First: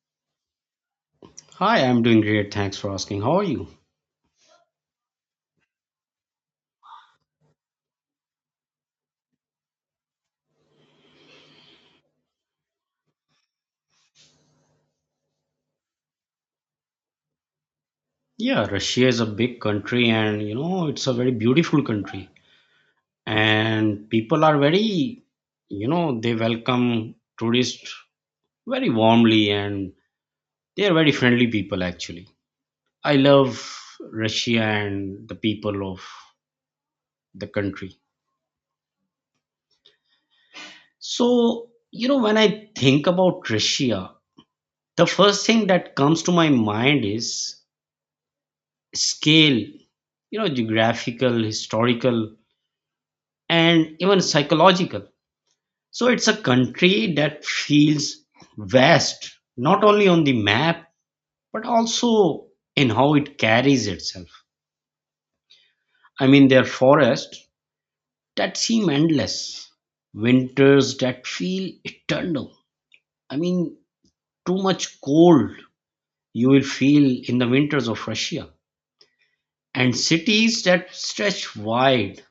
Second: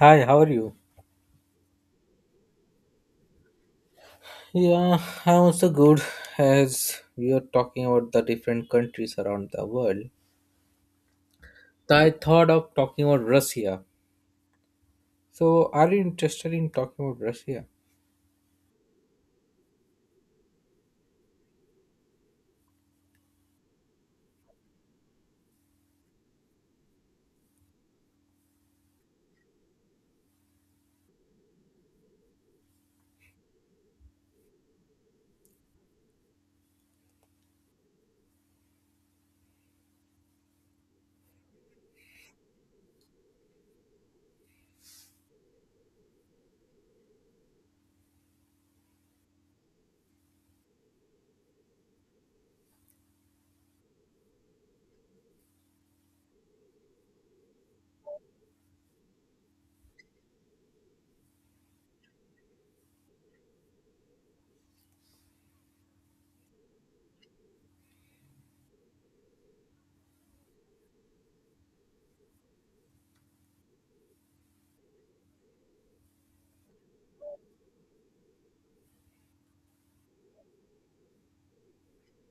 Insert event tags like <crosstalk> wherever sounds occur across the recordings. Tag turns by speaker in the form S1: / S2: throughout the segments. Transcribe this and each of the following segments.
S1: Hi, how are you?
S2: Hi, I'm doing great. Thanks for asking. How are you?
S1: Yeah, I'm also good. As we are talking about the different countries around the world, I thought of talking about Russia. So, are you interested in talking about Russia?
S2: Yeah, Russia is a big country and you know, it's a very beautiful country. And people are very, you know, they welcome tourists very warmly and they are very friendly people actually. I love Russia and the people of the country. So, you know, when I think about Russia, the first thing that comes to my mind is scale, you know, geographical, historical and even psychological. So it's a country that feels vast, not only on the map, but also in how it carries itself. I mean, there are forests that seem endless, winters that feel eternal. I mean, too much cold you will feel in the winters of Russia, and cities that stretch wide,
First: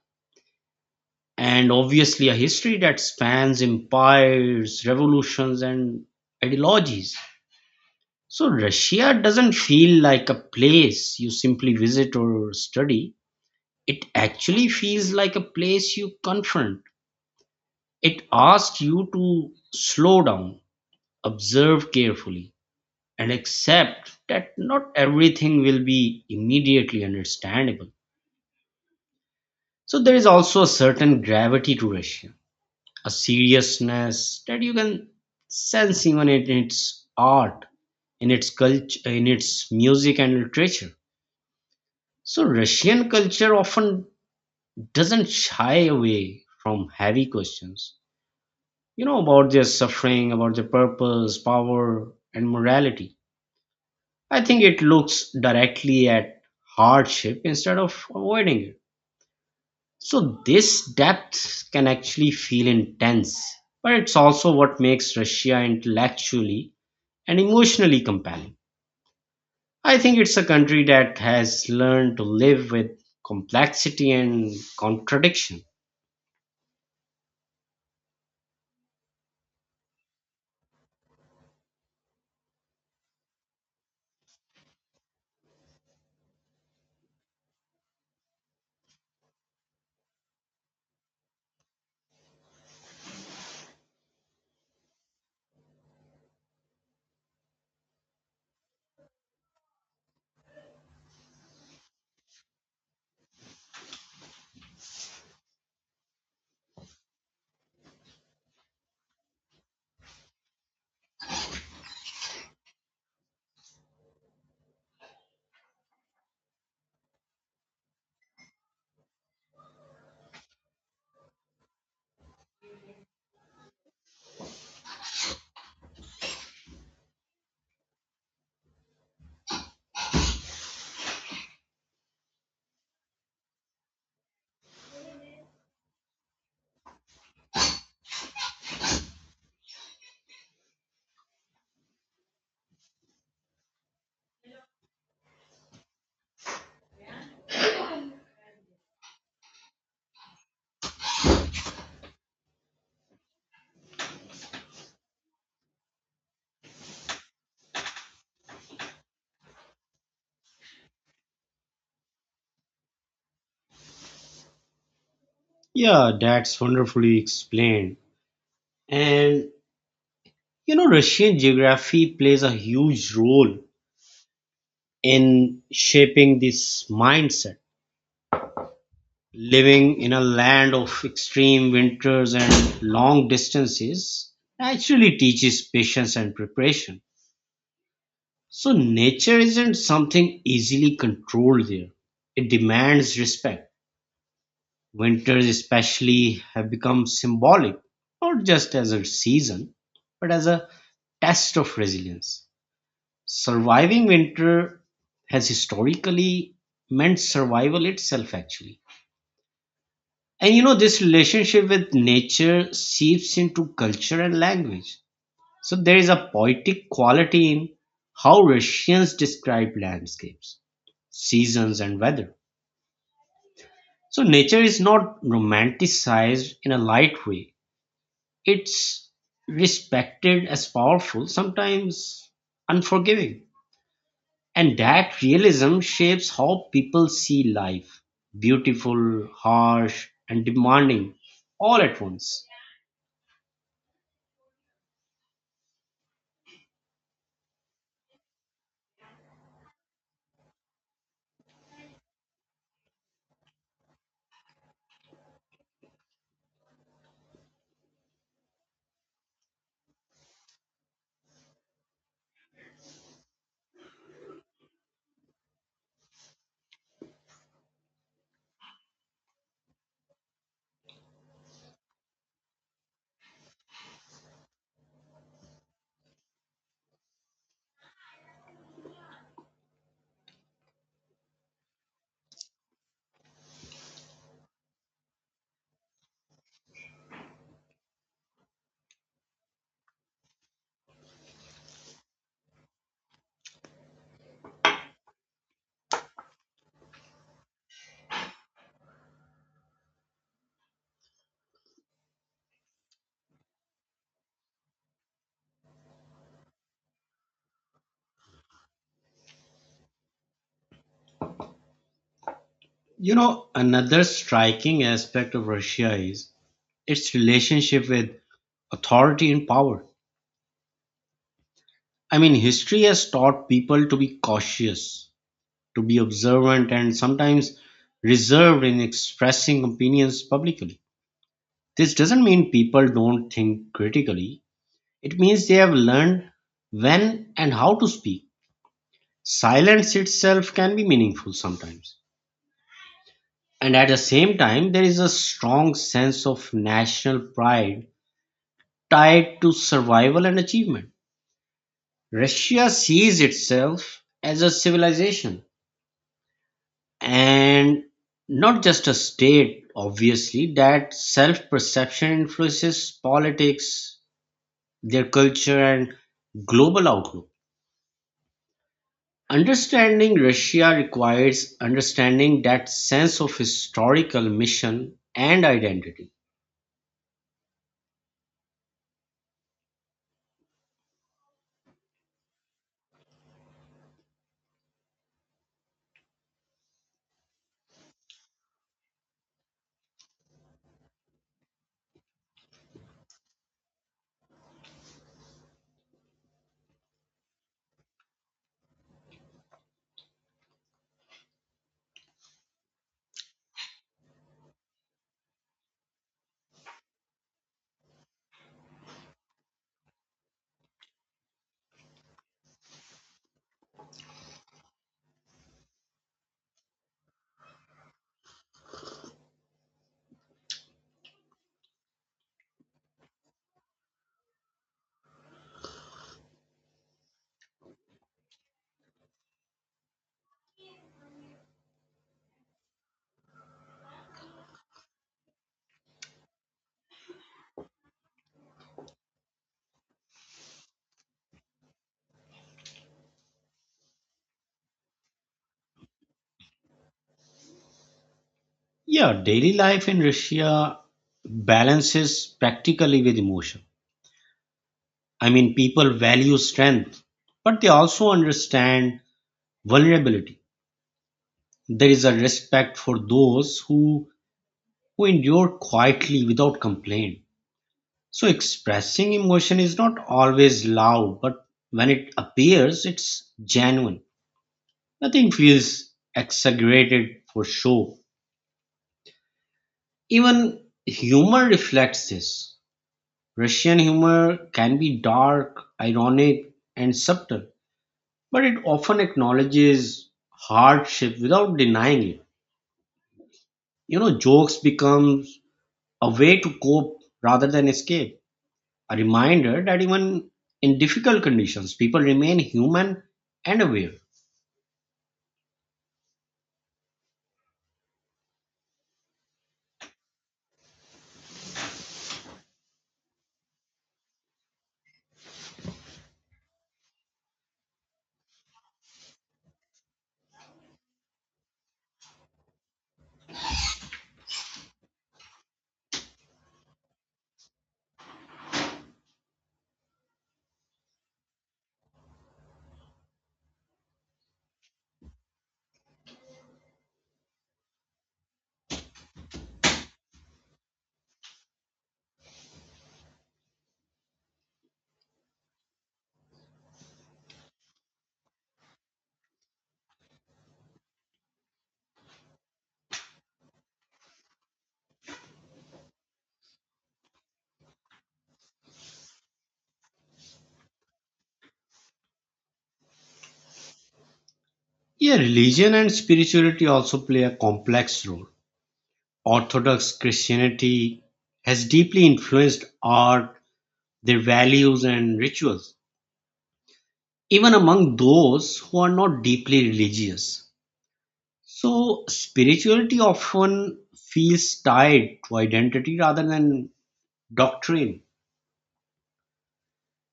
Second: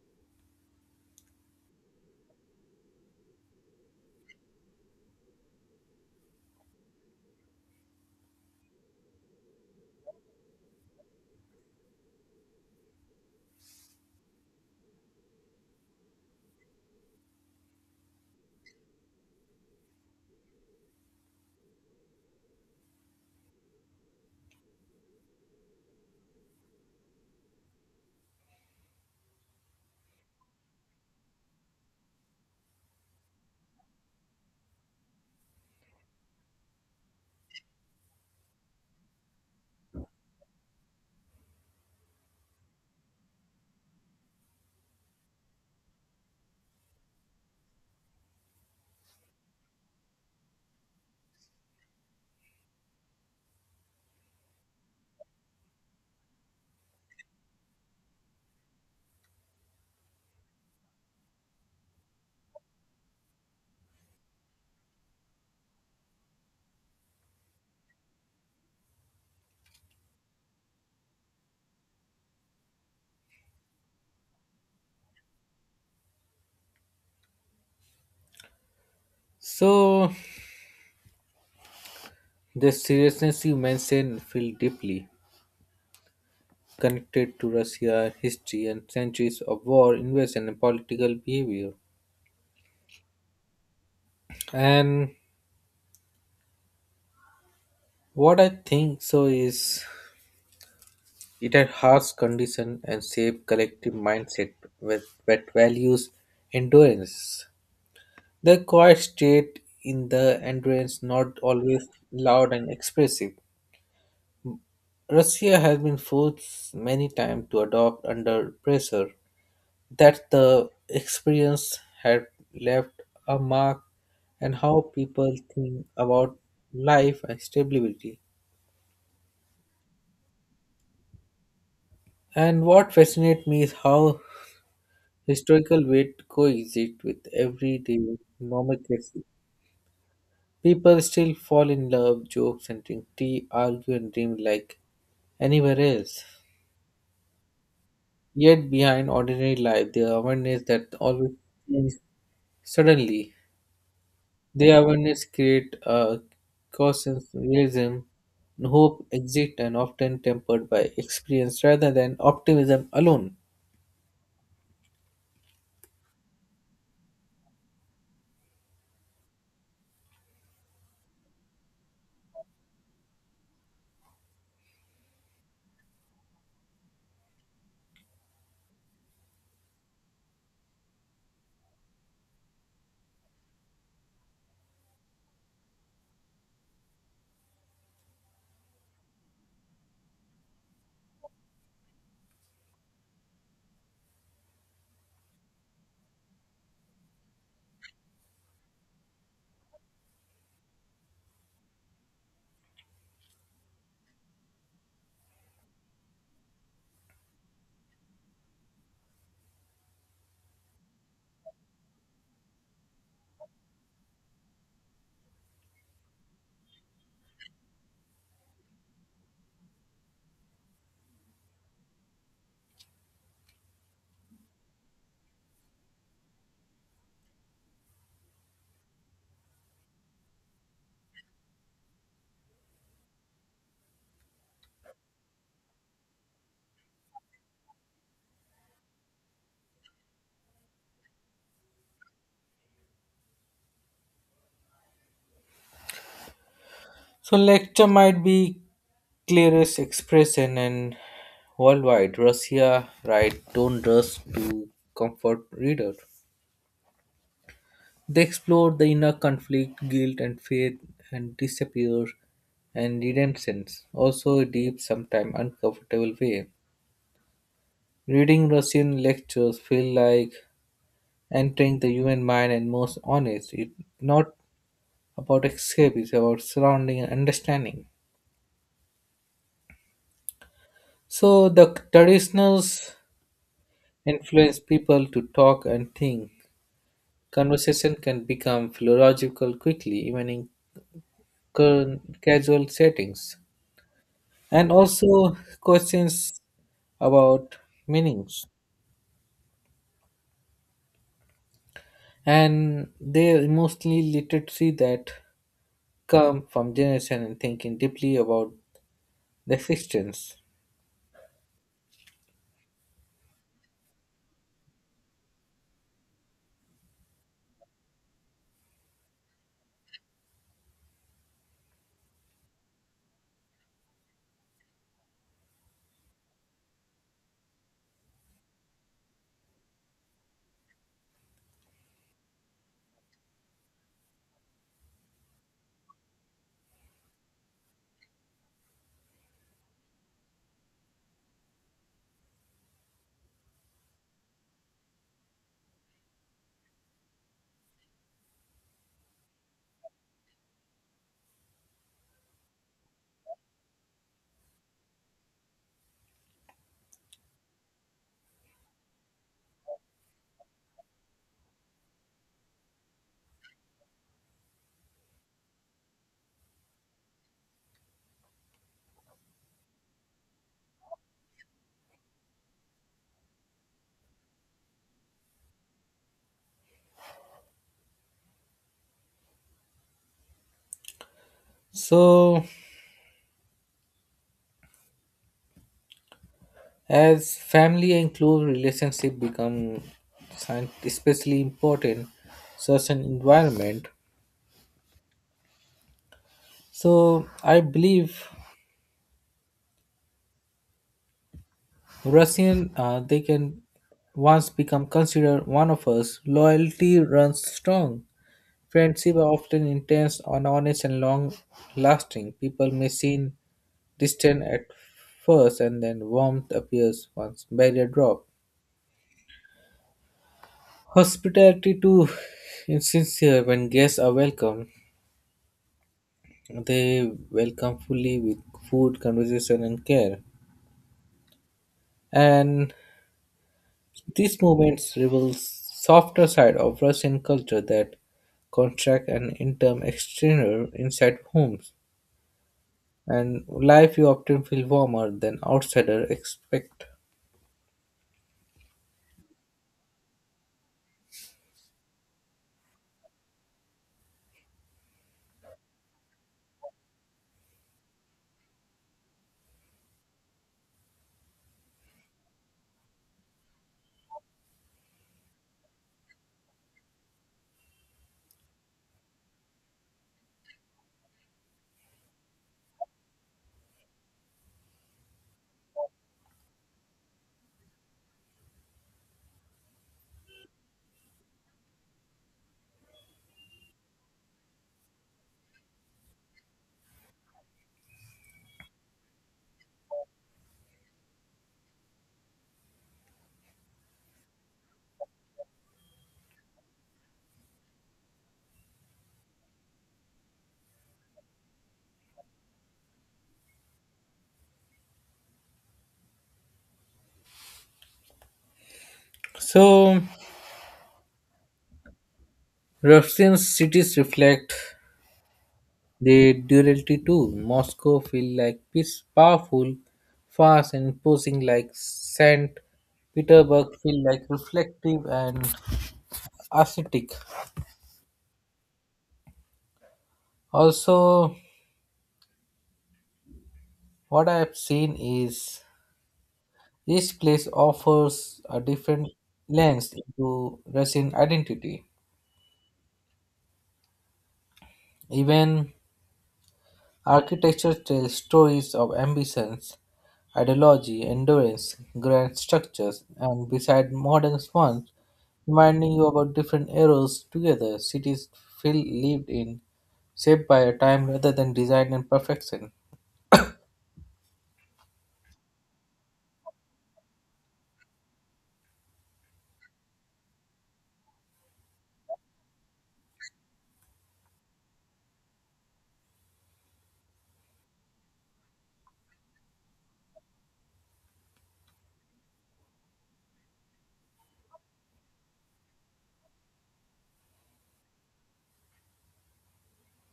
S2: and obviously a history that spans empires, revolutions, and ideologies. So Russia doesn't feel like a place you simply visit or study. It actually feels like a place you confront. It asks you to slow down, observe carefully, and accept that not everything will be immediately understandable. So there is also a certain gravity to Russia, a seriousness that you can sense even in its art, in its culture, in its music and literature. So Russian culture often doesn't shy away from heavy questions, you know, about their suffering, about their purpose, power, and morality. I think it looks directly at hardship instead of avoiding it. So this depth can actually feel intense, but it's also what makes Russia intellectually and emotionally compelling. I think it's a country that has learned to live with complexity and contradiction.
S1: So, the seriousness you mentioned feel deeply connected to Russia, history, and centuries of war, invasion, and political behavior. And what I think so is it had harsh conditions and shaped collective mindset with that values endurance. The quiet state in the endurance not always loud and expressive. Russia has been forced many times to adopt under pressure. That the experience had left a mark and how people think about life and stability. And what fascinates me is how historical weight coexist with everyday nomenclature. People still fall in love, jokes and drink tea, argue and dream like anywhere else. Yet behind ordinary life, the awareness that always changes suddenly. The awareness create a conscious realism, hope exist and often tempered by experience rather than optimism alone.
S2: Yeah, that's wonderfully explained. And you know, Russian geography plays a huge role in shaping this mindset. Living in a land of extreme winters and long distances actually teaches patience and preparation. So, nature isn't something easily controlled there, it demands respect. Winters, especially, have become symbolic, not just as a season, but as a test of resilience. Surviving winter has historically meant survival itself, actually. And you know, this relationship with nature seeps into culture and language. So there is a poetic quality in how Russians describe landscapes, seasons, and weather. So nature is not romanticized in a light way, it's respected as powerful, sometimes unforgiving. And that realism shapes how people see life: beautiful, harsh, and demanding all at once.
S1: So lecture might be clearest expression and worldwide Russia right don't rush to comfort reader. They explore the inner conflict, guilt and faith and disappear and redemption. Also a deep, sometimes uncomfortable way. Reading Russian lectures feel like entering the human mind and most honest. It's not about escape, it's about surrounding and understanding. So the traditionals influence people to talk and think. Conversation can become philological quickly, even in casual settings. And also questions about meanings. And they emotionally literacy that come from generation and thinking deeply about the existence.
S2: You know, another striking aspect of Russia is its relationship with authority and power. I mean, history has taught people to be cautious, to be observant, and sometimes reserved in expressing opinions publicly. This doesn't mean people don't think critically, it means they have learned when and how to speak. Silence itself can be meaningful sometimes. And at the same time, there is a strong sense of national pride tied to survival and achievement. Russia sees itself as a civilization and not just a state, obviously. That self perception influences politics, their culture, and global outlook. Understanding Russia requires understanding that sense of historical mission and identity.
S1: So as family and close relationship become especially important such an environment, so I believe Russian, they can once become considered one of us. Loyalty runs strong. Friendship are often intense and honest and long lasting. People may seem distant at first and then warmth appears once barrier drop. Hospitality too <laughs> is sincere when guests are welcome. They welcome fully with food, conversation and care. And these movements reveal softer side of Russian culture that contract and interim exterior inside homes and life you often feel warmer than outsider expect.
S2: Yeah, daily life in Russia balances practically with emotion. I mean, people value strength, but they also understand vulnerability. There is a respect for those who endure quietly without complaint. So, expressing emotion is not always loud, but when it appears, it's genuine. Nothing feels exaggerated for show. Even humor reflects this. Russian humor can be dark, ironic, and subtle, but it often acknowledges hardship without denying it. You know, jokes becomes a way to cope rather than escape. A reminder that even in difficult conditions, people remain human and aware.
S1: So Russian cities reflect the duality too. Moscow feel like peace, powerful, fast and imposing like Saint Petersburg feel like reflective and ascetic. Also what I have seen is each place offers a different lens into Russian identity. Even architecture tells stories of ambitions, ideology, endurance, grand structures, and beside modern ones, reminding you about different eras together, cities feel lived in, shaped by a time rather than design and perfection.
S2: Yeah, religion and spirituality also play a complex role. Orthodox Christianity has deeply influenced art, their values and rituals, even among those who are not deeply religious. So, spirituality often feels tied to identity rather than doctrine.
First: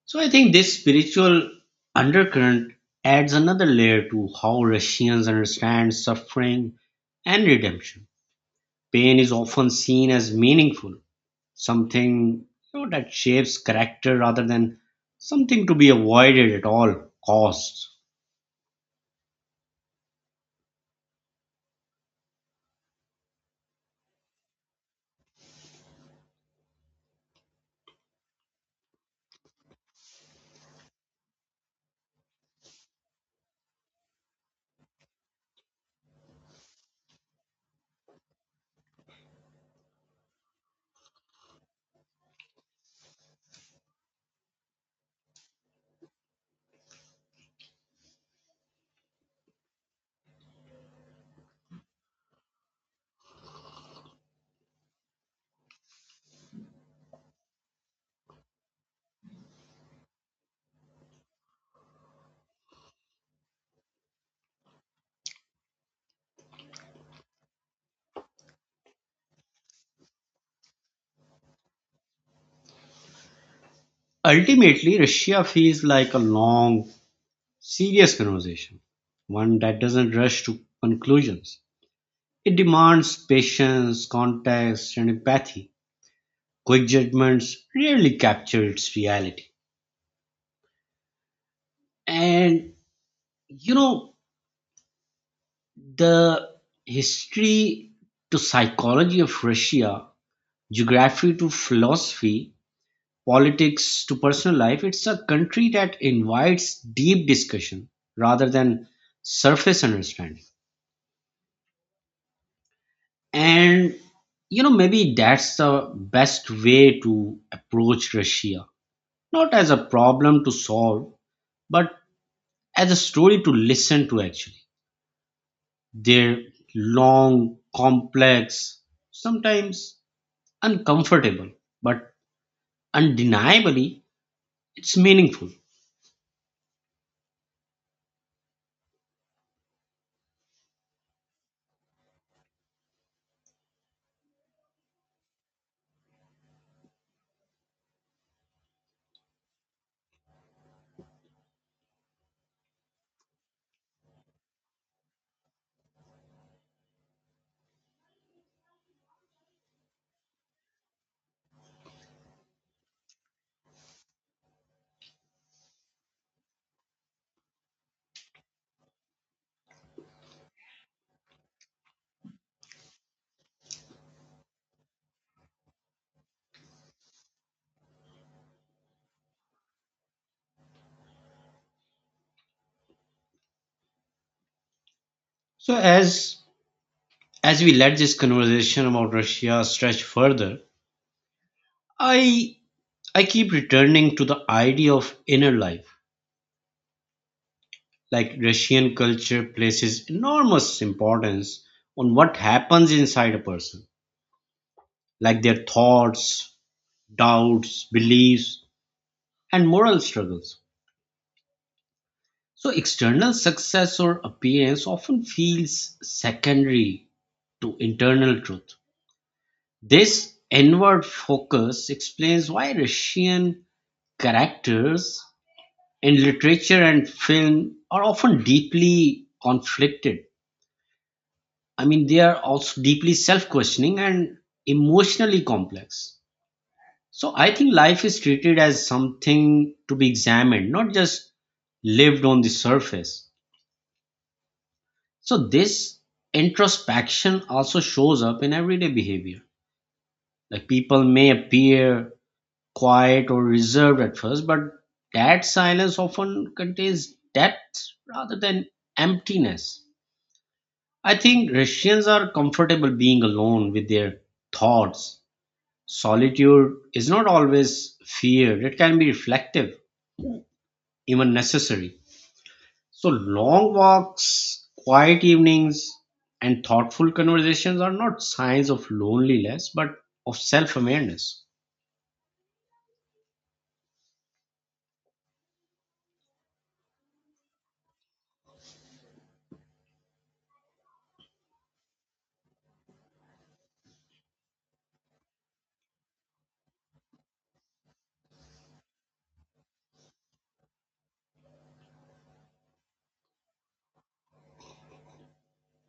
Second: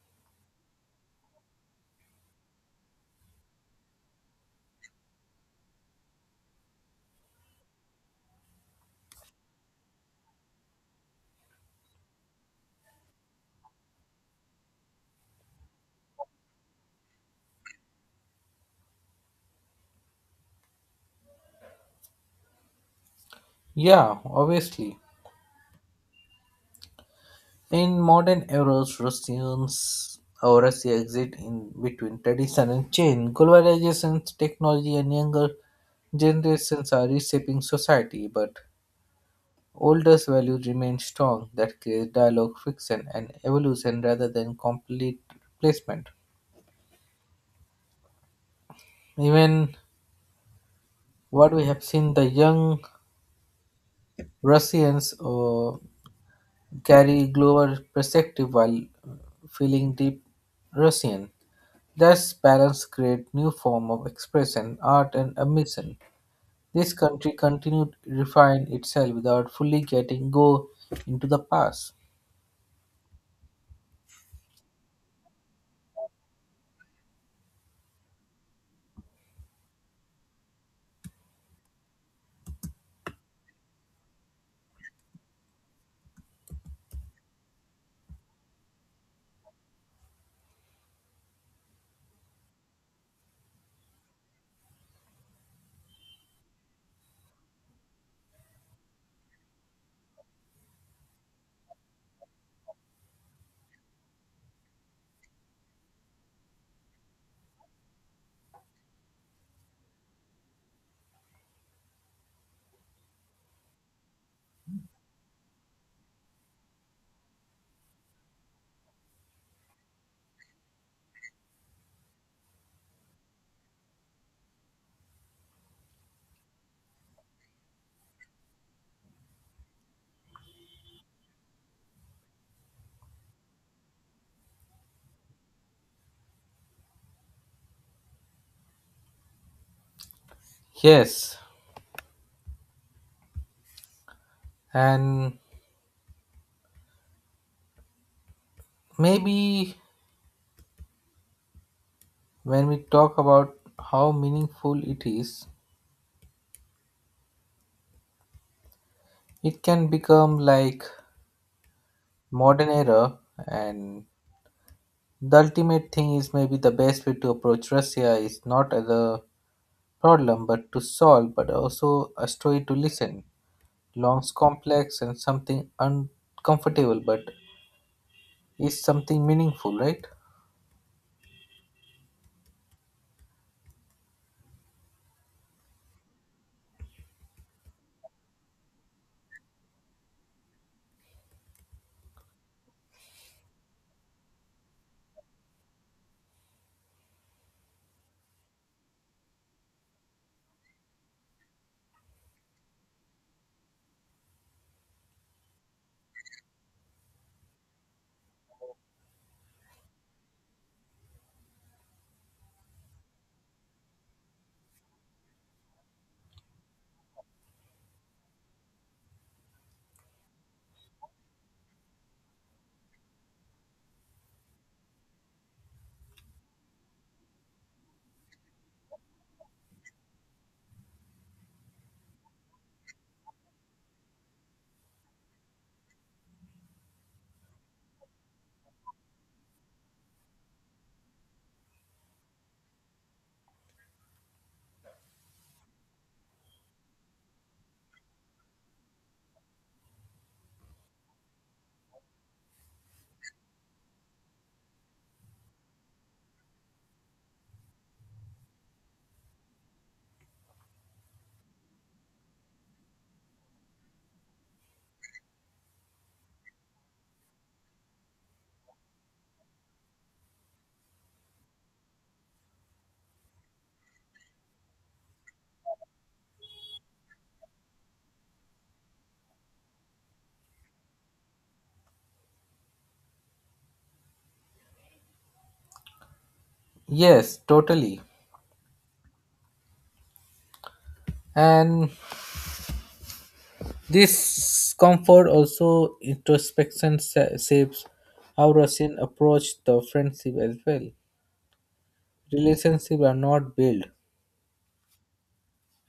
S2: So, I think this spiritual undercurrent adds another layer to how Russians understand suffering and redemption. Pain is often seen as meaningful, something you know, that shapes character rather than something to be avoided at all costs.
S1: Yeah, obviously. In modern eras, Russians or Russia exists in between tradition and change. Globalization, technology, and younger generations are reshaping society, but older values remain strong that creates dialogue, friction, and evolution rather than complete replacement. Even what we have seen, the young Russians carry global perspective while feeling deep Russian. Thus, balance create new form of expression, art and ambition. This country continued to refine itself without fully getting go into the past.
S2: Ultimately, Russia feels like a long, serious conversation, one that doesn't rush to conclusions. It demands patience, context, and empathy. Quick judgments rarely capture its reality. And you know, the history to psychology of Russia, geography to philosophy, politics to personal life, it's a country that invites deep discussion rather than surface understanding. And you know, maybe that's the best way to approach Russia, not as a problem to solve, but as a story to listen to actually. Their long, complex, sometimes uncomfortable, but undeniably it's meaningful.
S1: Yes, and maybe when we talk about how meaningful it is, it can become like modern era and the ultimate thing is maybe the best way to approach Russia is not as a problem but to solve but also a story to listen. Long's complex and something uncomfortable but is something meaningful, right?
S2: So, as As we let this conversation about Russia stretch further, I I keep returning to the idea of inner life. Like Russian culture places enormous importance on what happens inside a person, like their thoughts, doubts, beliefs, and moral struggles. So external success or appearance often feels secondary to internal truth. This inward focus explains why Russian characters in literature and film are often deeply conflicted. I mean, they are also deeply self questioning and emotionally complex. So I think life is treated as something to be examined, not just lived on the surface. So this introspection also shows up in everyday behavior. Like people may appear quiet or reserved at first, but that silence often contains depth rather than emptiness. I think Russians are comfortable being alone with their thoughts. Solitude is not always feared, it can be reflective, even necessary. So, long walks, quiet evenings, and thoughtful conversations are not signs of loneliness but of self awareness.
S1: Yes, totally. And this comfort also introspection shapes how Russian approach the friendship as well. Relationships are not built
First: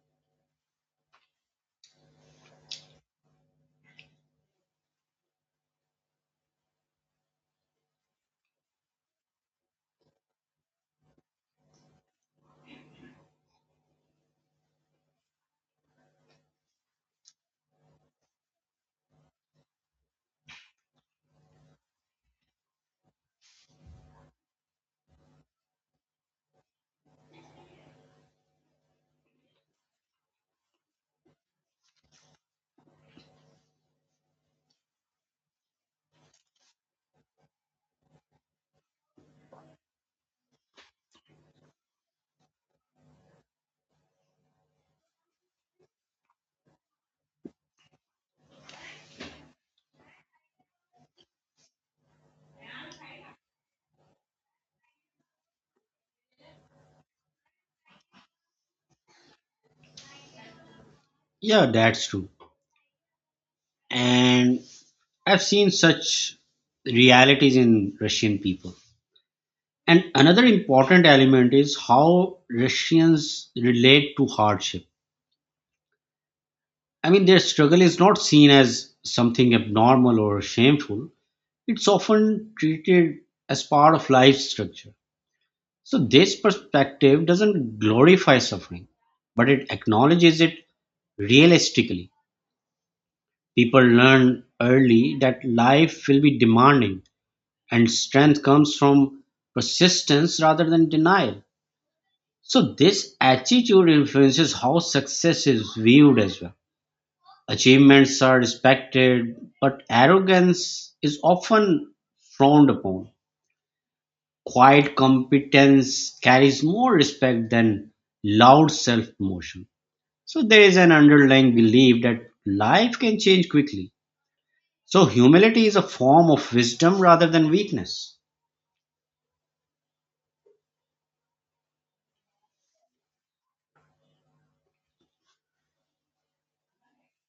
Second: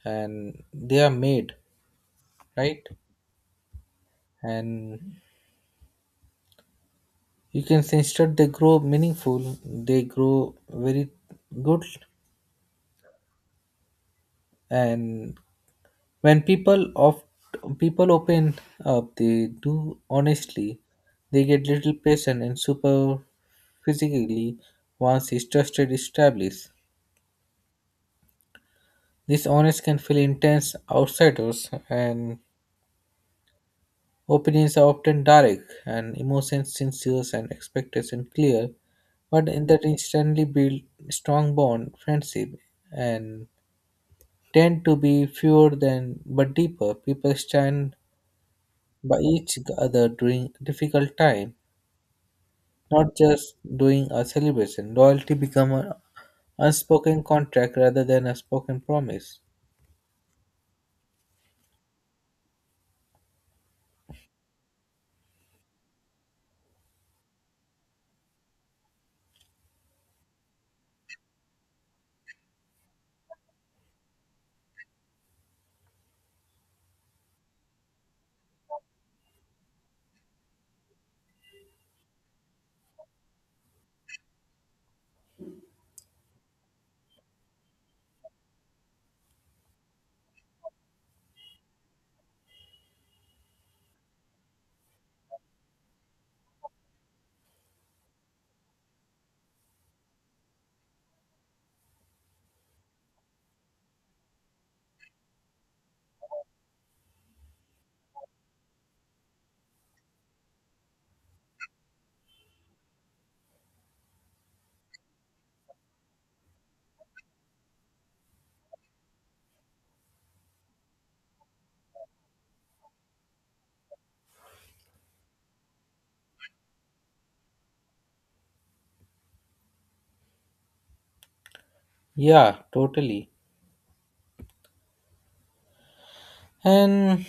S1: and they are made, right? And you can see instead they grow meaningful, they grow very good. And when people of people open up they do honestly, they get little patient and super physically once is trusted established. This honest can feel intense outsiders and opinions are often direct and emotions sincere and expectation clear, but in that instantly build strong bond friendship and tend to be fewer than but deeper people stand by each other during difficult time, not just during a celebration. Loyalty become an unspoken contract rather than a spoken promise.
S2: Yeah, that's true. And I've seen such realities in Russian people. And another important element is how Russians relate to hardship. I mean, their struggle is not seen as something abnormal or shameful. It's often treated as part of life's structure. So, this perspective doesn't glorify suffering, but it acknowledges it realistically. People learn early that life will be demanding, and strength comes from persistence rather than denial. So, this attitude influences how success is viewed as well. Achievements are respected, but arrogance is often frowned upon. Quiet competence carries more respect than loud self promotion. So, there is an underlying belief that life can change quickly. So, humility is a form of wisdom rather than weakness.
S1: Yeah, totally. And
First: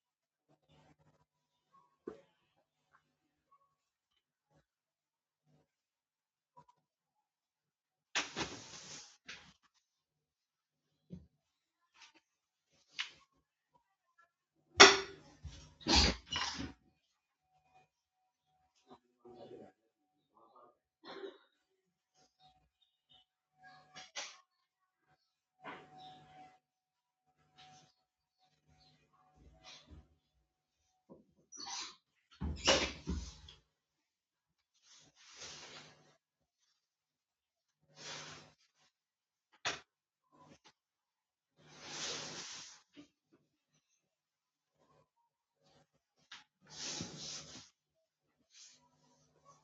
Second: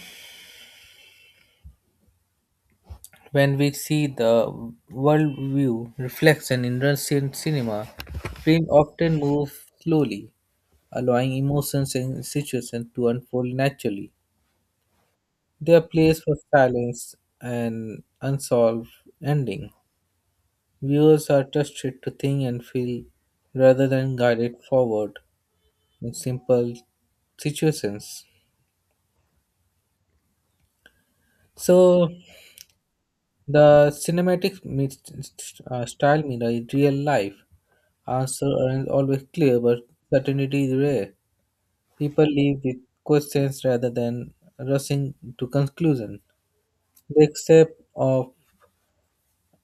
S1: when we see the worldview reflection in Russian cinema, film often moves slowly, allowing emotions and situations to unfold naturally. They are plays for silence and unsolved ending. Viewers are trusted to think and feel rather than guided forward in simple situations. So the cinematic meets style mirror in real life. Answer aren't always clear, but certainty is rare. People live with questions rather than rushing to conclusion. The accept of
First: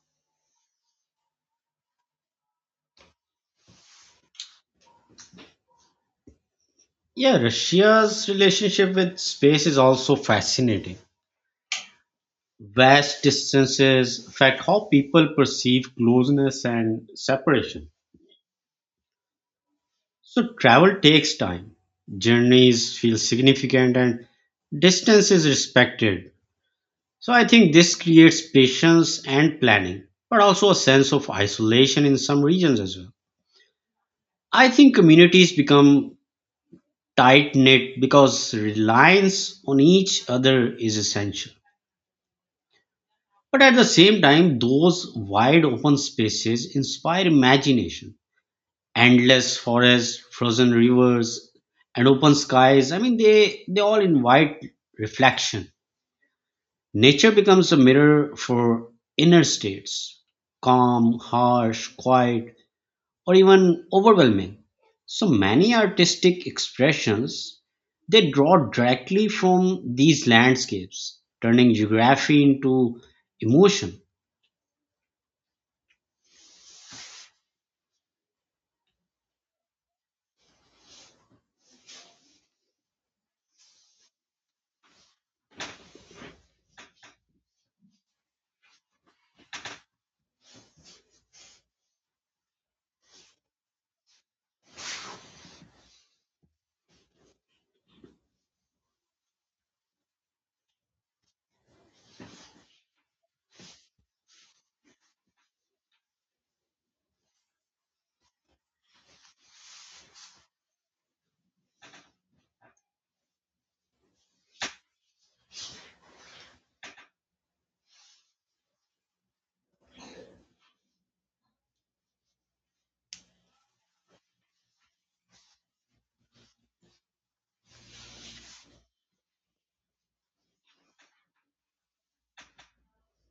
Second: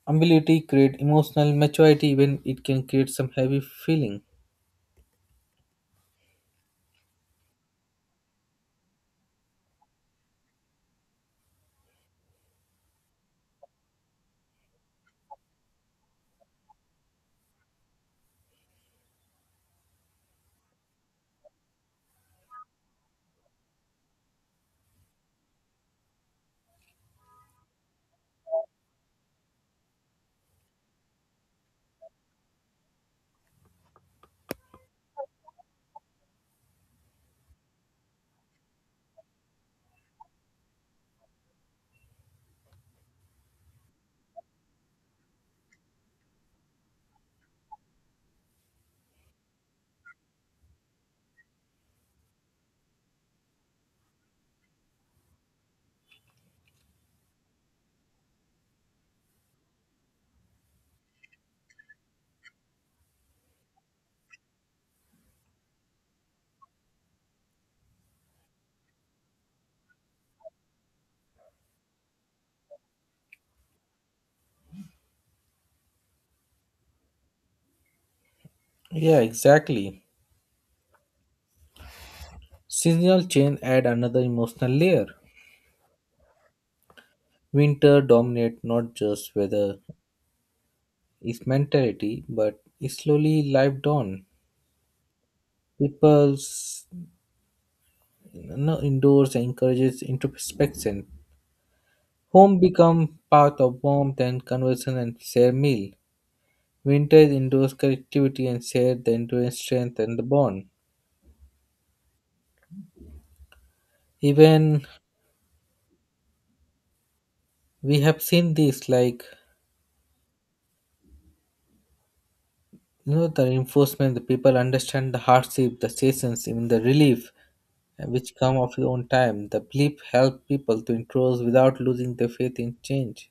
S1: ability create emotional maturity when it can create some heavy feeling.
S2: Yeah, Russia's relationship with space is also fascinating. Vast distances affect how people perceive closeness and separation. So travel takes time. Journeys feel significant and distance is respected. So I think this creates patience and planning, but also a sense of isolation in some regions as well. I think communities become tight knit because reliance on each other is essential. But at the same time, those wide open spaces inspire imagination: endless forests, frozen rivers, and open skies. I mean, they all invite reflection. Nature becomes a mirror for inner states, calm, harsh, quiet, or even overwhelming. So many artistic expressions they draw directly from these landscapes, turning geography into emotion.
S1: Yeah, exactly. Seasonal change add another emotional layer. Winter dominate not just weather, its mentality, but it slowly life down. People's indoors encourages introspection. Home become path of warmth and conversation and share meal. Winter is indoors connectivity and share the endurance strength and the bond. Even we have seen this like the reinforcement the people understand the hardship, the seasons, even the relief which come of your own time. The belief helped people to improve without losing their faith in change.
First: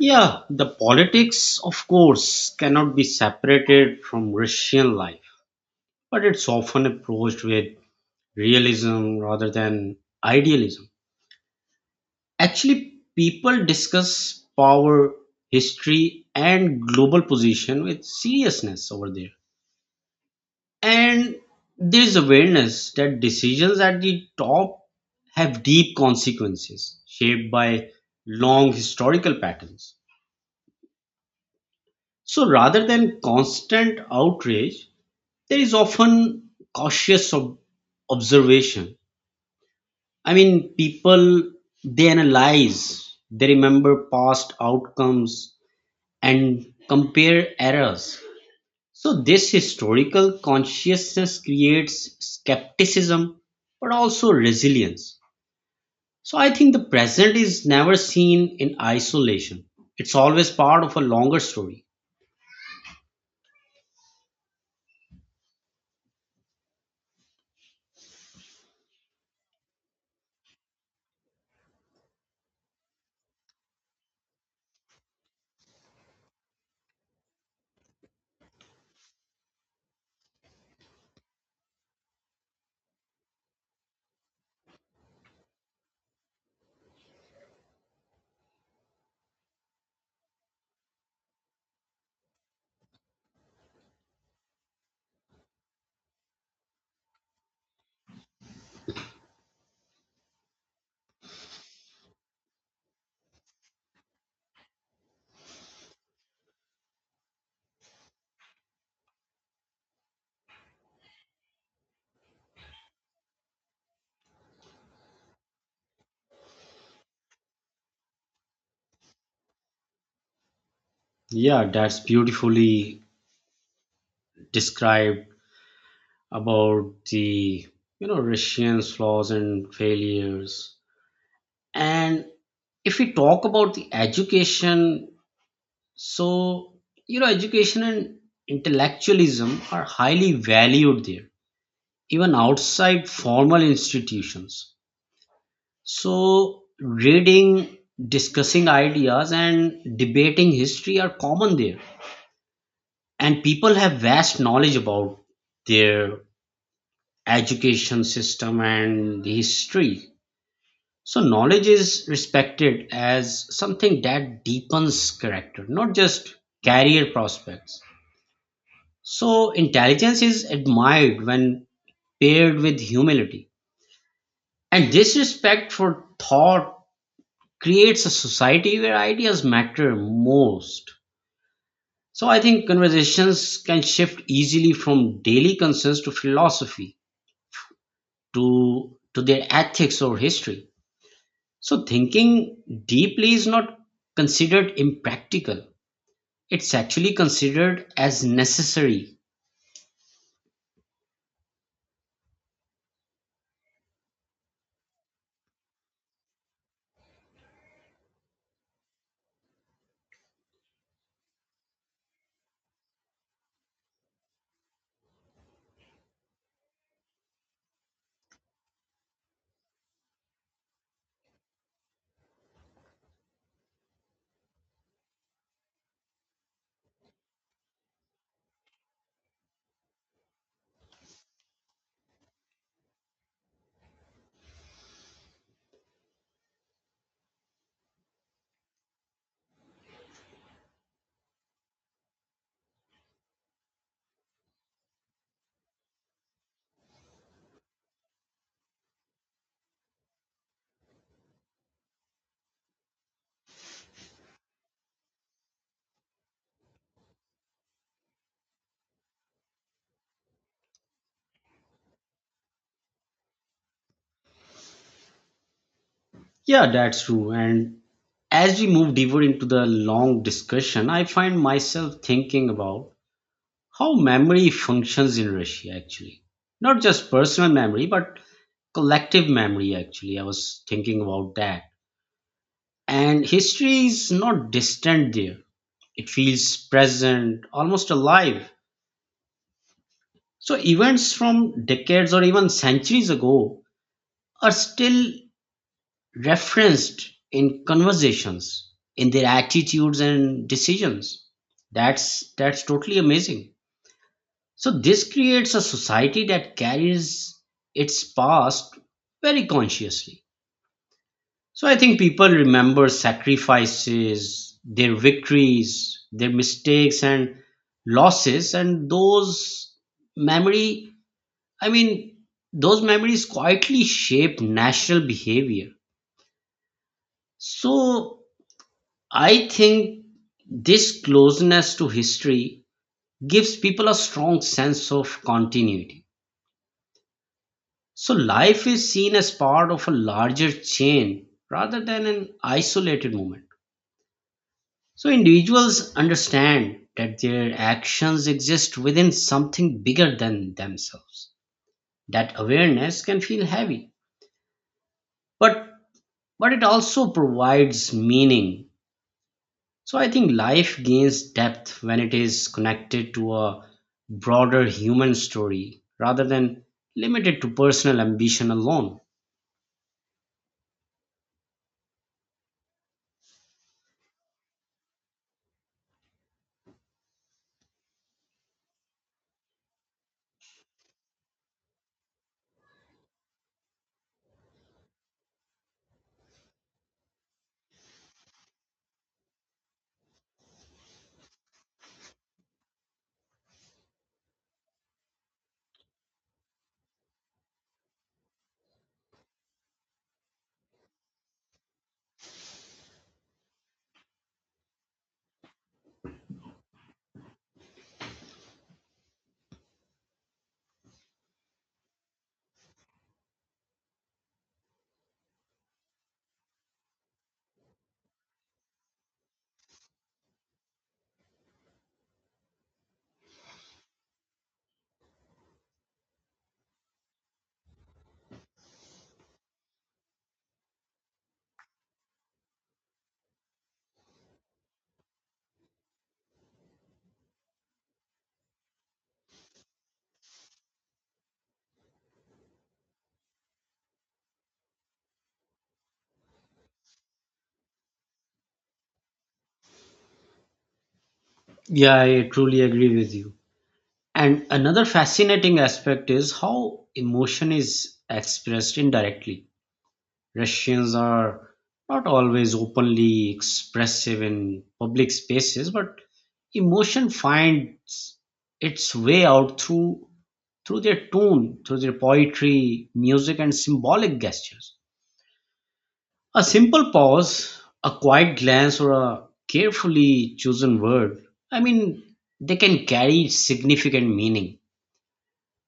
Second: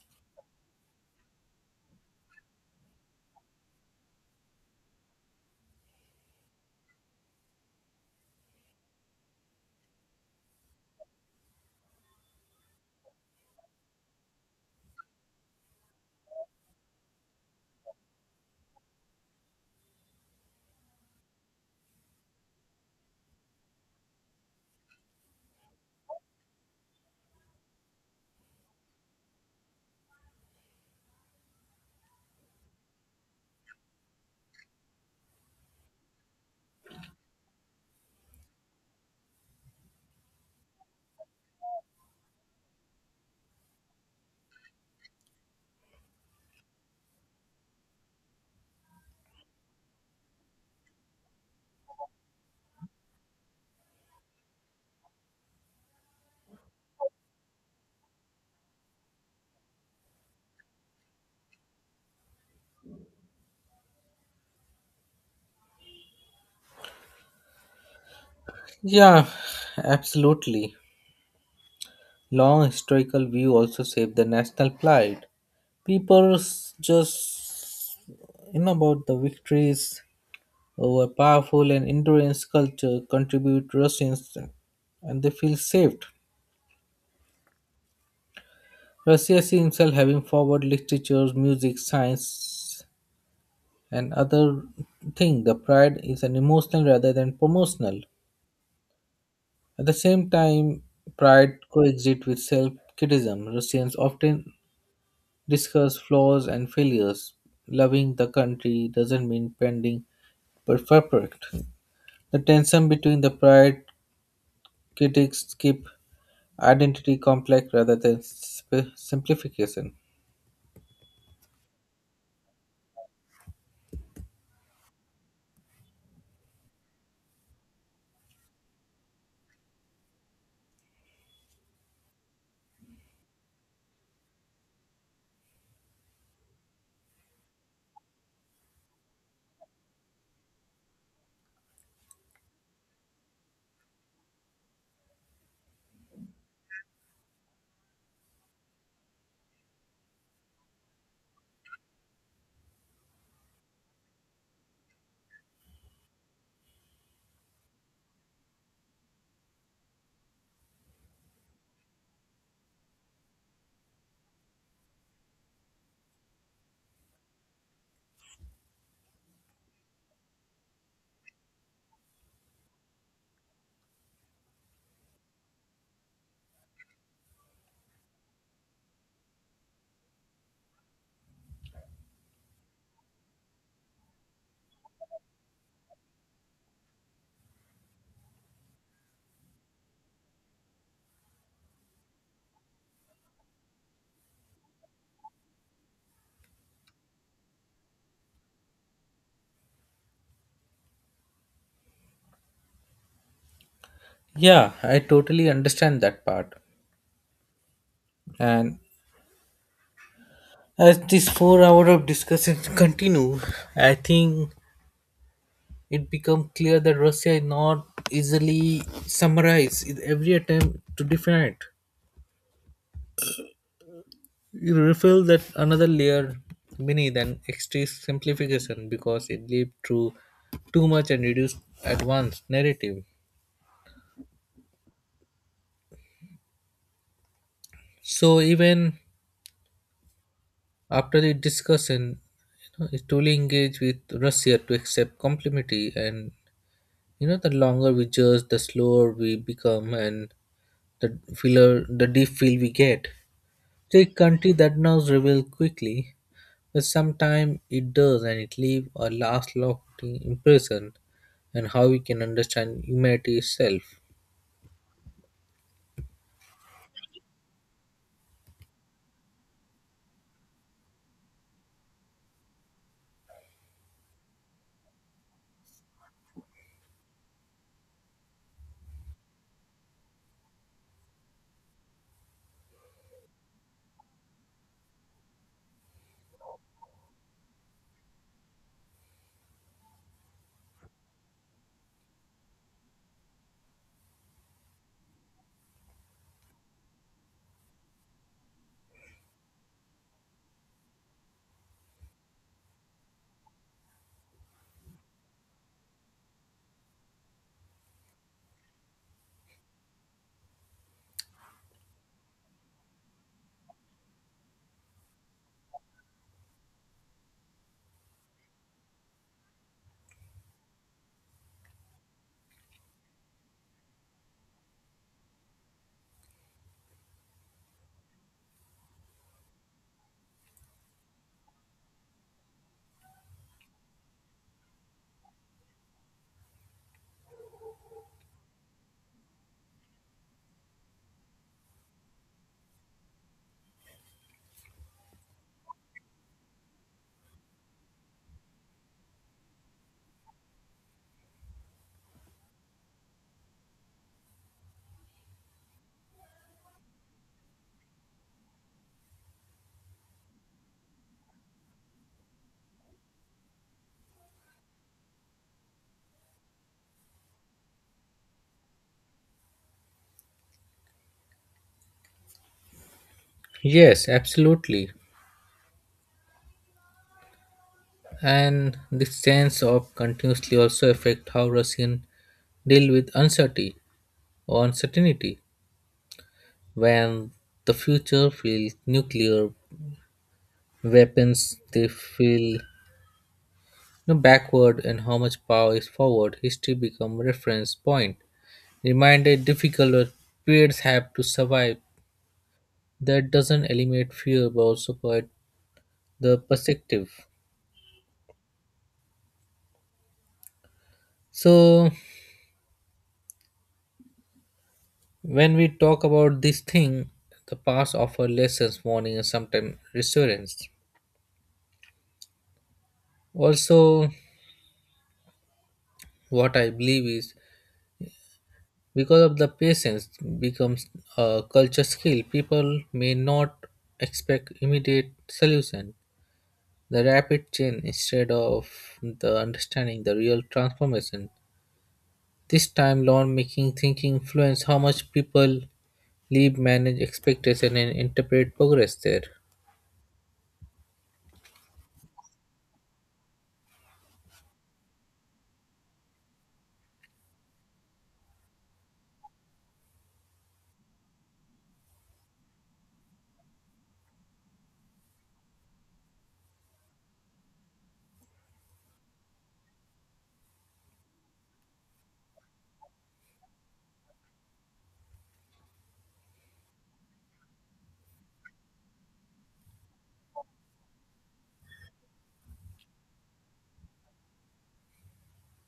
S2: Yeah, the politics, of course, cannot be separated from Russian life, but it's often approached with realism rather than idealism. Actually, people discuss power, history, and global position with seriousness over there. And there's awareness that decisions at the top have deep consequences shaped by long historical patterns. So rather than constant outrage, there is often cautious observation. I mean, people they analyze, they remember past outcomes and compare errors. So, this historical consciousness creates skepticism but also resilience. So, I think the present is never seen in isolation, it's always part of a longer story.
S1: Yeah, absolutely. Long historical view also saved the national pride. People just you know about the victories over powerful and endurance culture contribute Russians and they feel saved. Russia sees himself having forward literature, music, science and other thing. The pride is an emotional rather than promotional. At the same time, pride coexists with self criticism. Russians often discuss flaws and failures. Loving the country doesn't mean pending but perfect. The tension between the pride critics keep identity complex rather than simplification.
S2: Yeah, that's beautifully described about the you know Russians' flaws and failures. And if we talk about the education, so you know education and intellectualism are highly valued there even outside formal institutions, so reading, discussing ideas and debating history are common there and people have vast knowledge about their education system and the history. So knowledge is respected as something that deepens character, not just career prospects. So intelligence is admired when paired with humility. And this respect for thought creates a society where ideas matter most. So I think conversations can shift easily from daily concerns to philosophy to their ethics or history. So thinking deeply is not considered impractical. It's actually considered as necessary.
S1: Yeah, I totally understand that part. And as this 4-hour of discussion continue, I think it became clear that Russia is not easily summarized in every attempt to define it. You reveal that another layer beneath an extreme simplification because it leads to too much and reduced at once narrative. So even after the discussion, it truly engaged with Russia to accept complimity and the longer we judge, the slower we become and the feeler the deep feel we get. The country that now revealed quickly, but sometimes it does, and it leaves a last-lasting impression and how we can understand humanity itself.
S2: Yeah, that's true. And as we move deeper into the long discussion, I find myself thinking about how memory functions in Russia, actually. Not just personal memory, but collective memory, actually. I was thinking about that. And history is not distant there, it feels present, almost alive. So, events from decades or even centuries ago are still referenced in conversations in their attitudes and decisions. That's totally amazing. So this creates a society that carries its past very consciously. So I think people remember sacrifices, their victories, their mistakes and losses, and those memory I mean those memories quietly shape national behavior. So I think this closeness to history gives people a strong sense of continuity. So life is seen as part of a larger chain rather than an isolated moment. So individuals understand that their actions exist within something bigger than themselves. That awareness can feel heavy, but it also provides meaning. So I think life gains depth when it is connected to a broader human story rather than limited to personal ambition alone.
S1: Yes, absolutely. And this sense of continuously also affect how Russian deal with uncertainty or uncertainty. When the future feels nuclear weapons, they feel backward and how much power is forward. History become reference point. Reminded difficult periods have to survive that doesn't eliminate fear but also provide the perspective. So when we talk about this thing the past offer lessons warning and sometimes reassurance. Also what I believe is because of the patience becomes a culture skill people may not expect immediate solution the rapid change instead of the understanding the real transformation. This time, loan making thinking influenced how much people leave, manage expectation, and interpret progress there.
S2: Yeah, I truly agree with you. And another fascinating aspect is how emotion is expressed indirectly. Russians are not always openly expressive in public spaces, but emotion finds its way out through their tune, through their poetry, music, and symbolic gestures. A simple pause, a quiet glance, or a carefully chosen word, I mean, they can carry significant meaning.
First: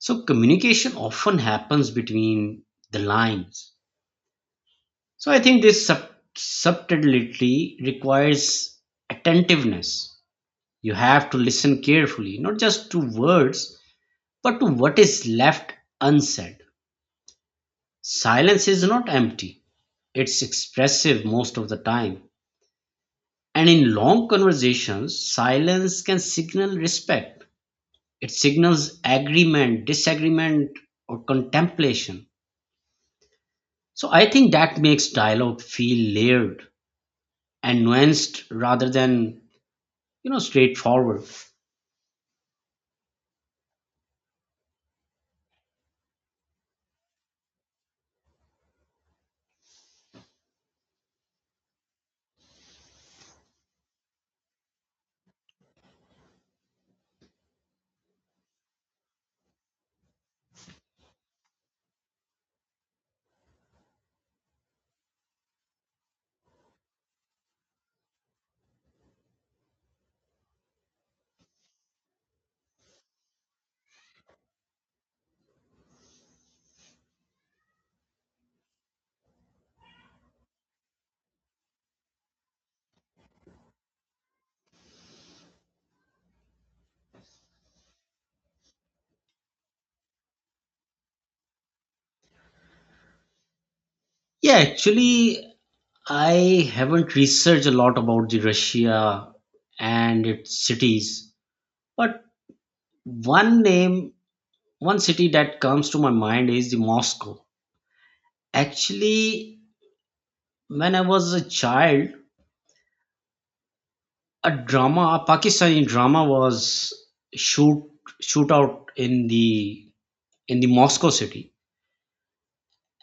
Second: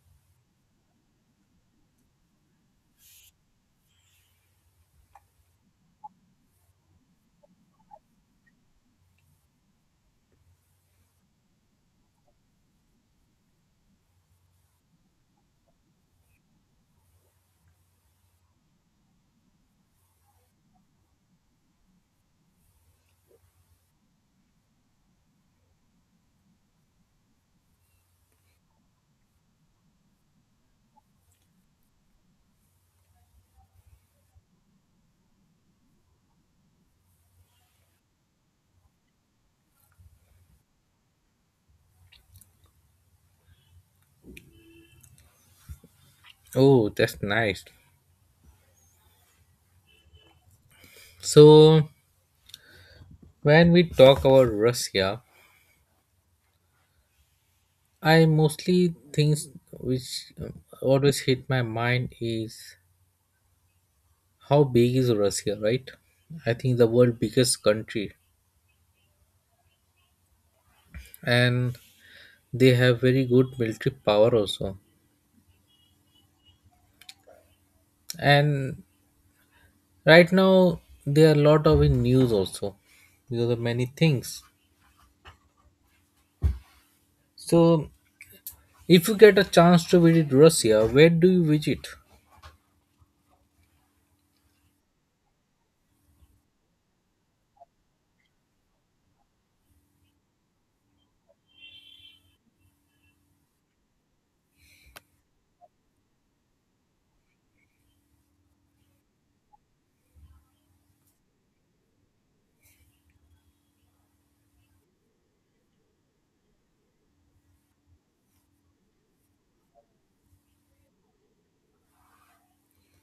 S2: So, communication often happens between the lines. So, I think this subtlety requires attentiveness. You have to listen carefully, not just to words, but to what is left unsaid. Silence is not empty. It's expressive most of the time. And in long conversations, silence can signal respect. It signals agreement, disagreement, or contemplation. So I think that makes dialogue feel layered and nuanced rather than, you know, straightforward.
S1: Oh, that's nice. So, when we talk about Russia, I mostly things which always hit my mind is how big is Russia, right? I think the world biggest country, and they have very good military power also. And right now, there are a lot of in news also because of many things. So, if you get a chance to visit Russia, where do you visit?
S2: Yeah, actually, I haven't researched a lot about the Russia and its cities, but one name, one city that comes to my mind is the Moscow. Actually, when I was a child, a drama, a Pakistani drama was shoot shootout in the Moscow city,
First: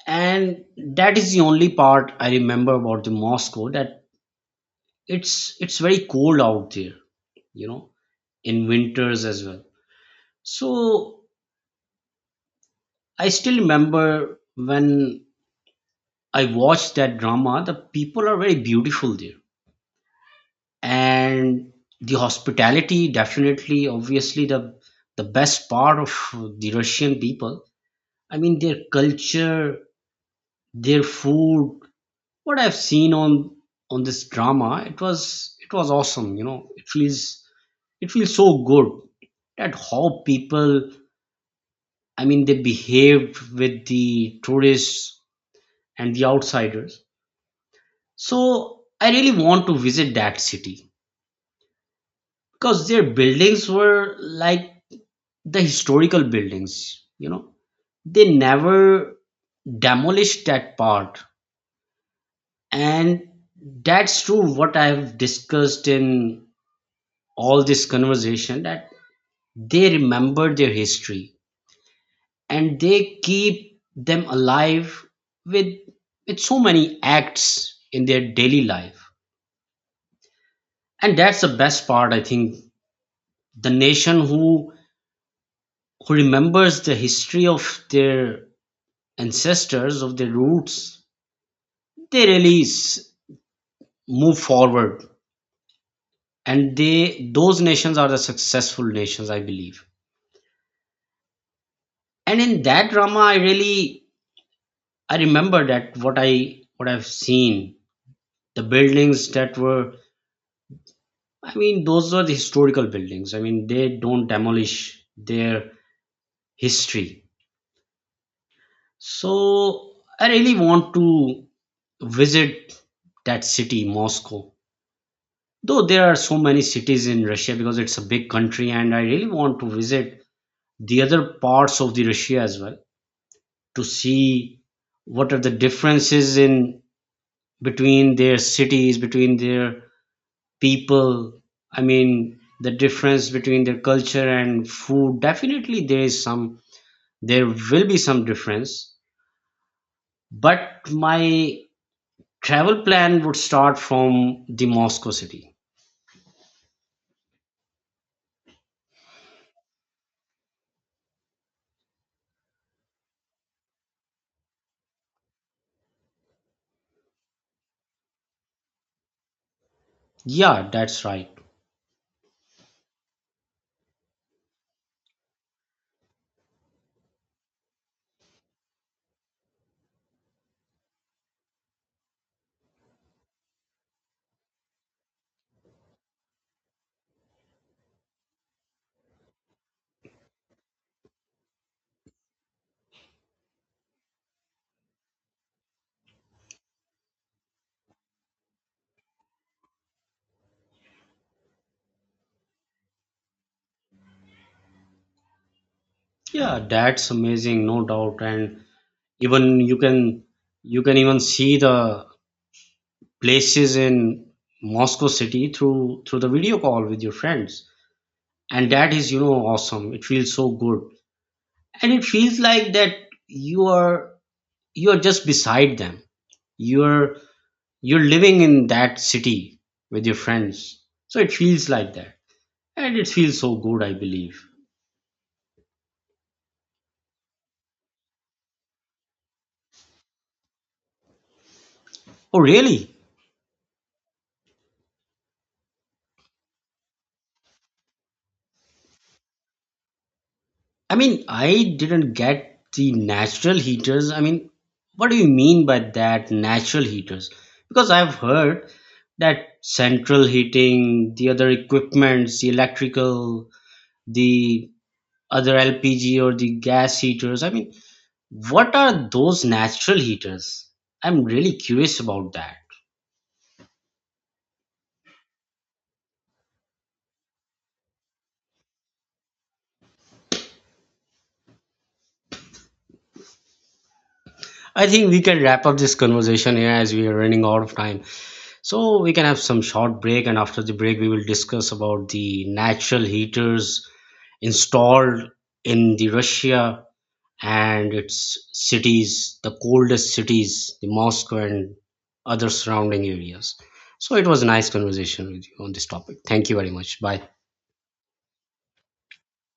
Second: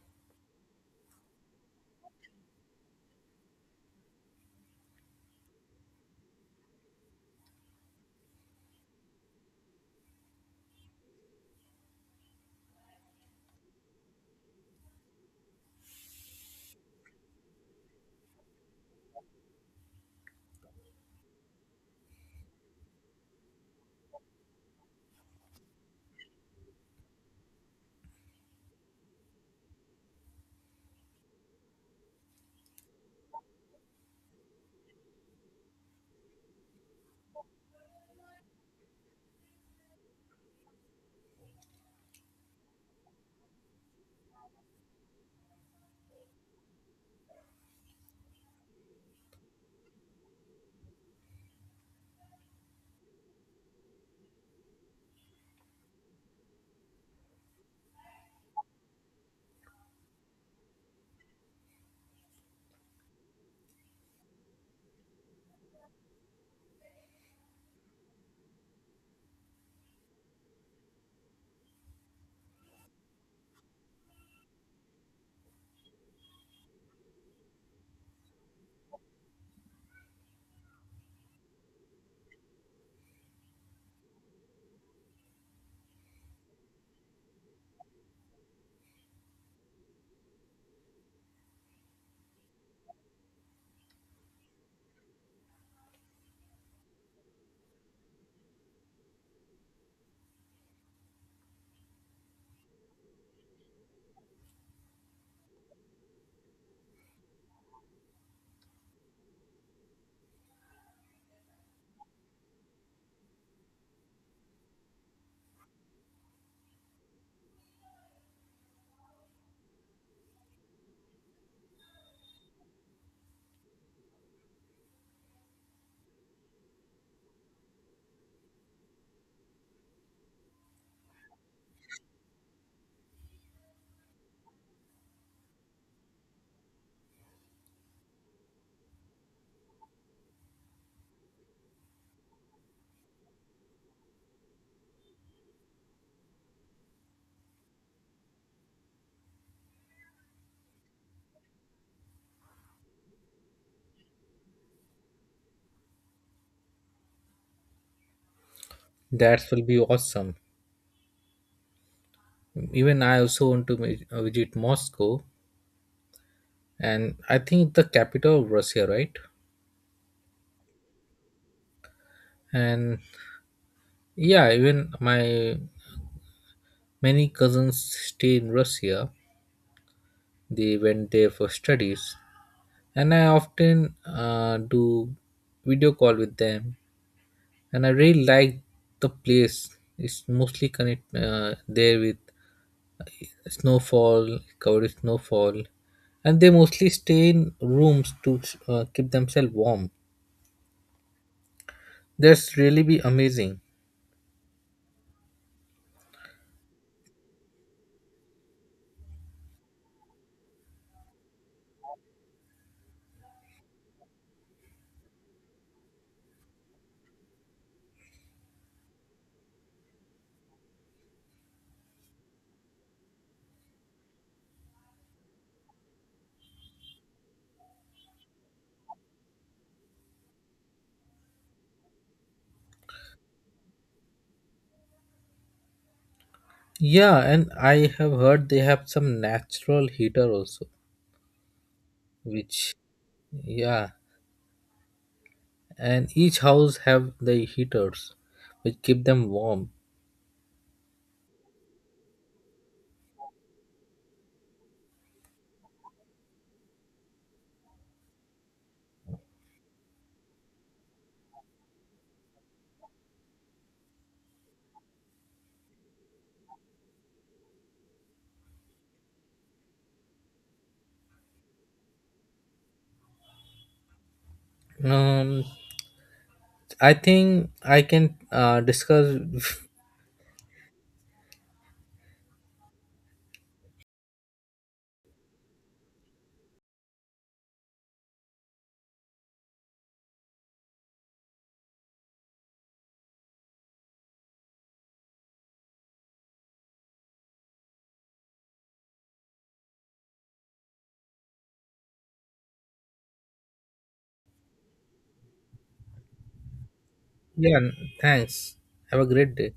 S2: and that is the only part I remember about the Moscow, that it's very cold out there, you know, in winters as well. So I still remember when I watched that drama, the people are very beautiful there, and the hospitality, definitely, obviously, the best part of the Russian people, I mean their culture, their food, what I've seen on this drama, it was awesome. You know, it feels so good that how people, I mean, they behaved with the tourists and the outsiders. So I really want to visit that city because their buildings were like the historical buildings, you know. They never demolished that part, and that's true what I've discussed in all this conversation, that they remember their history and they keep them alive with so many acts in their daily life. And that's the best part, I think. The nation who remembers the history of their ancestors, of their roots, they really move forward, and they, those nations are the successful nations, I believe. And in that drama, I really, I remember that, what I've seen, the buildings that were, I mean, those were the historical buildings. I mean, they don't demolish their history. So I really want to visit that city, Moscow. Though there are so many cities in Russia because it's a big country, and I really want to visit the other parts of the Russia as well, to see what are the differences in between their cities, between their people, I mean the difference between their culture and food. Definitely there is some, there will be some difference, but my travel plan would start from the Moscow city.
S1: That will be awesome. Even I also want to visit Moscow, and I think it's the capital of Russia, right?
S2: Yeah, that's right.
S1: And yeah, even my many cousins stay in Russia. They went there for studies, and I often do video call with them. And I really like the place. It's mostly connect there with snowfall, covered with snowfall, and they mostly stay in rooms to keep themselves warm. That's really be amazing.
S2: Yeah, that's amazing, no doubt. And even you can, you can even see the places in Moscow city through the video call with your friends, and that is, you know, awesome. It feels so good, and it feels like that you are, you are just beside them, you're living in that city with your friends. So it feels like that, and it feels so good, I believe.
S1: Yeah, and I have heard they have some natural heater also,
S2: Oh,
S1: which
S2: really?
S1: yeah, and each house have the heaters, which keep them warm.
S2: I mean, I didn't get the natural heaters. I mean, what do you mean by that natural heaters? Because I've heard that central heating, the other equipments, the electrical, the other LPG or the gas heaters. I mean, what are those natural heaters? I'm really curious about that.
S1: Um, I think I can discuss. <laughs>
S2: I think we can wrap up this conversation here as we are running out of time. So we can have some short break, and after the break, we will discuss about the natural heaters installed in the Russia and its cities, the coldest cities, the Moscow and other surrounding areas. So it was a nice conversation with you on this topic. Thank you very much. Bye.
S1: Yeah, thanks. Have a great day.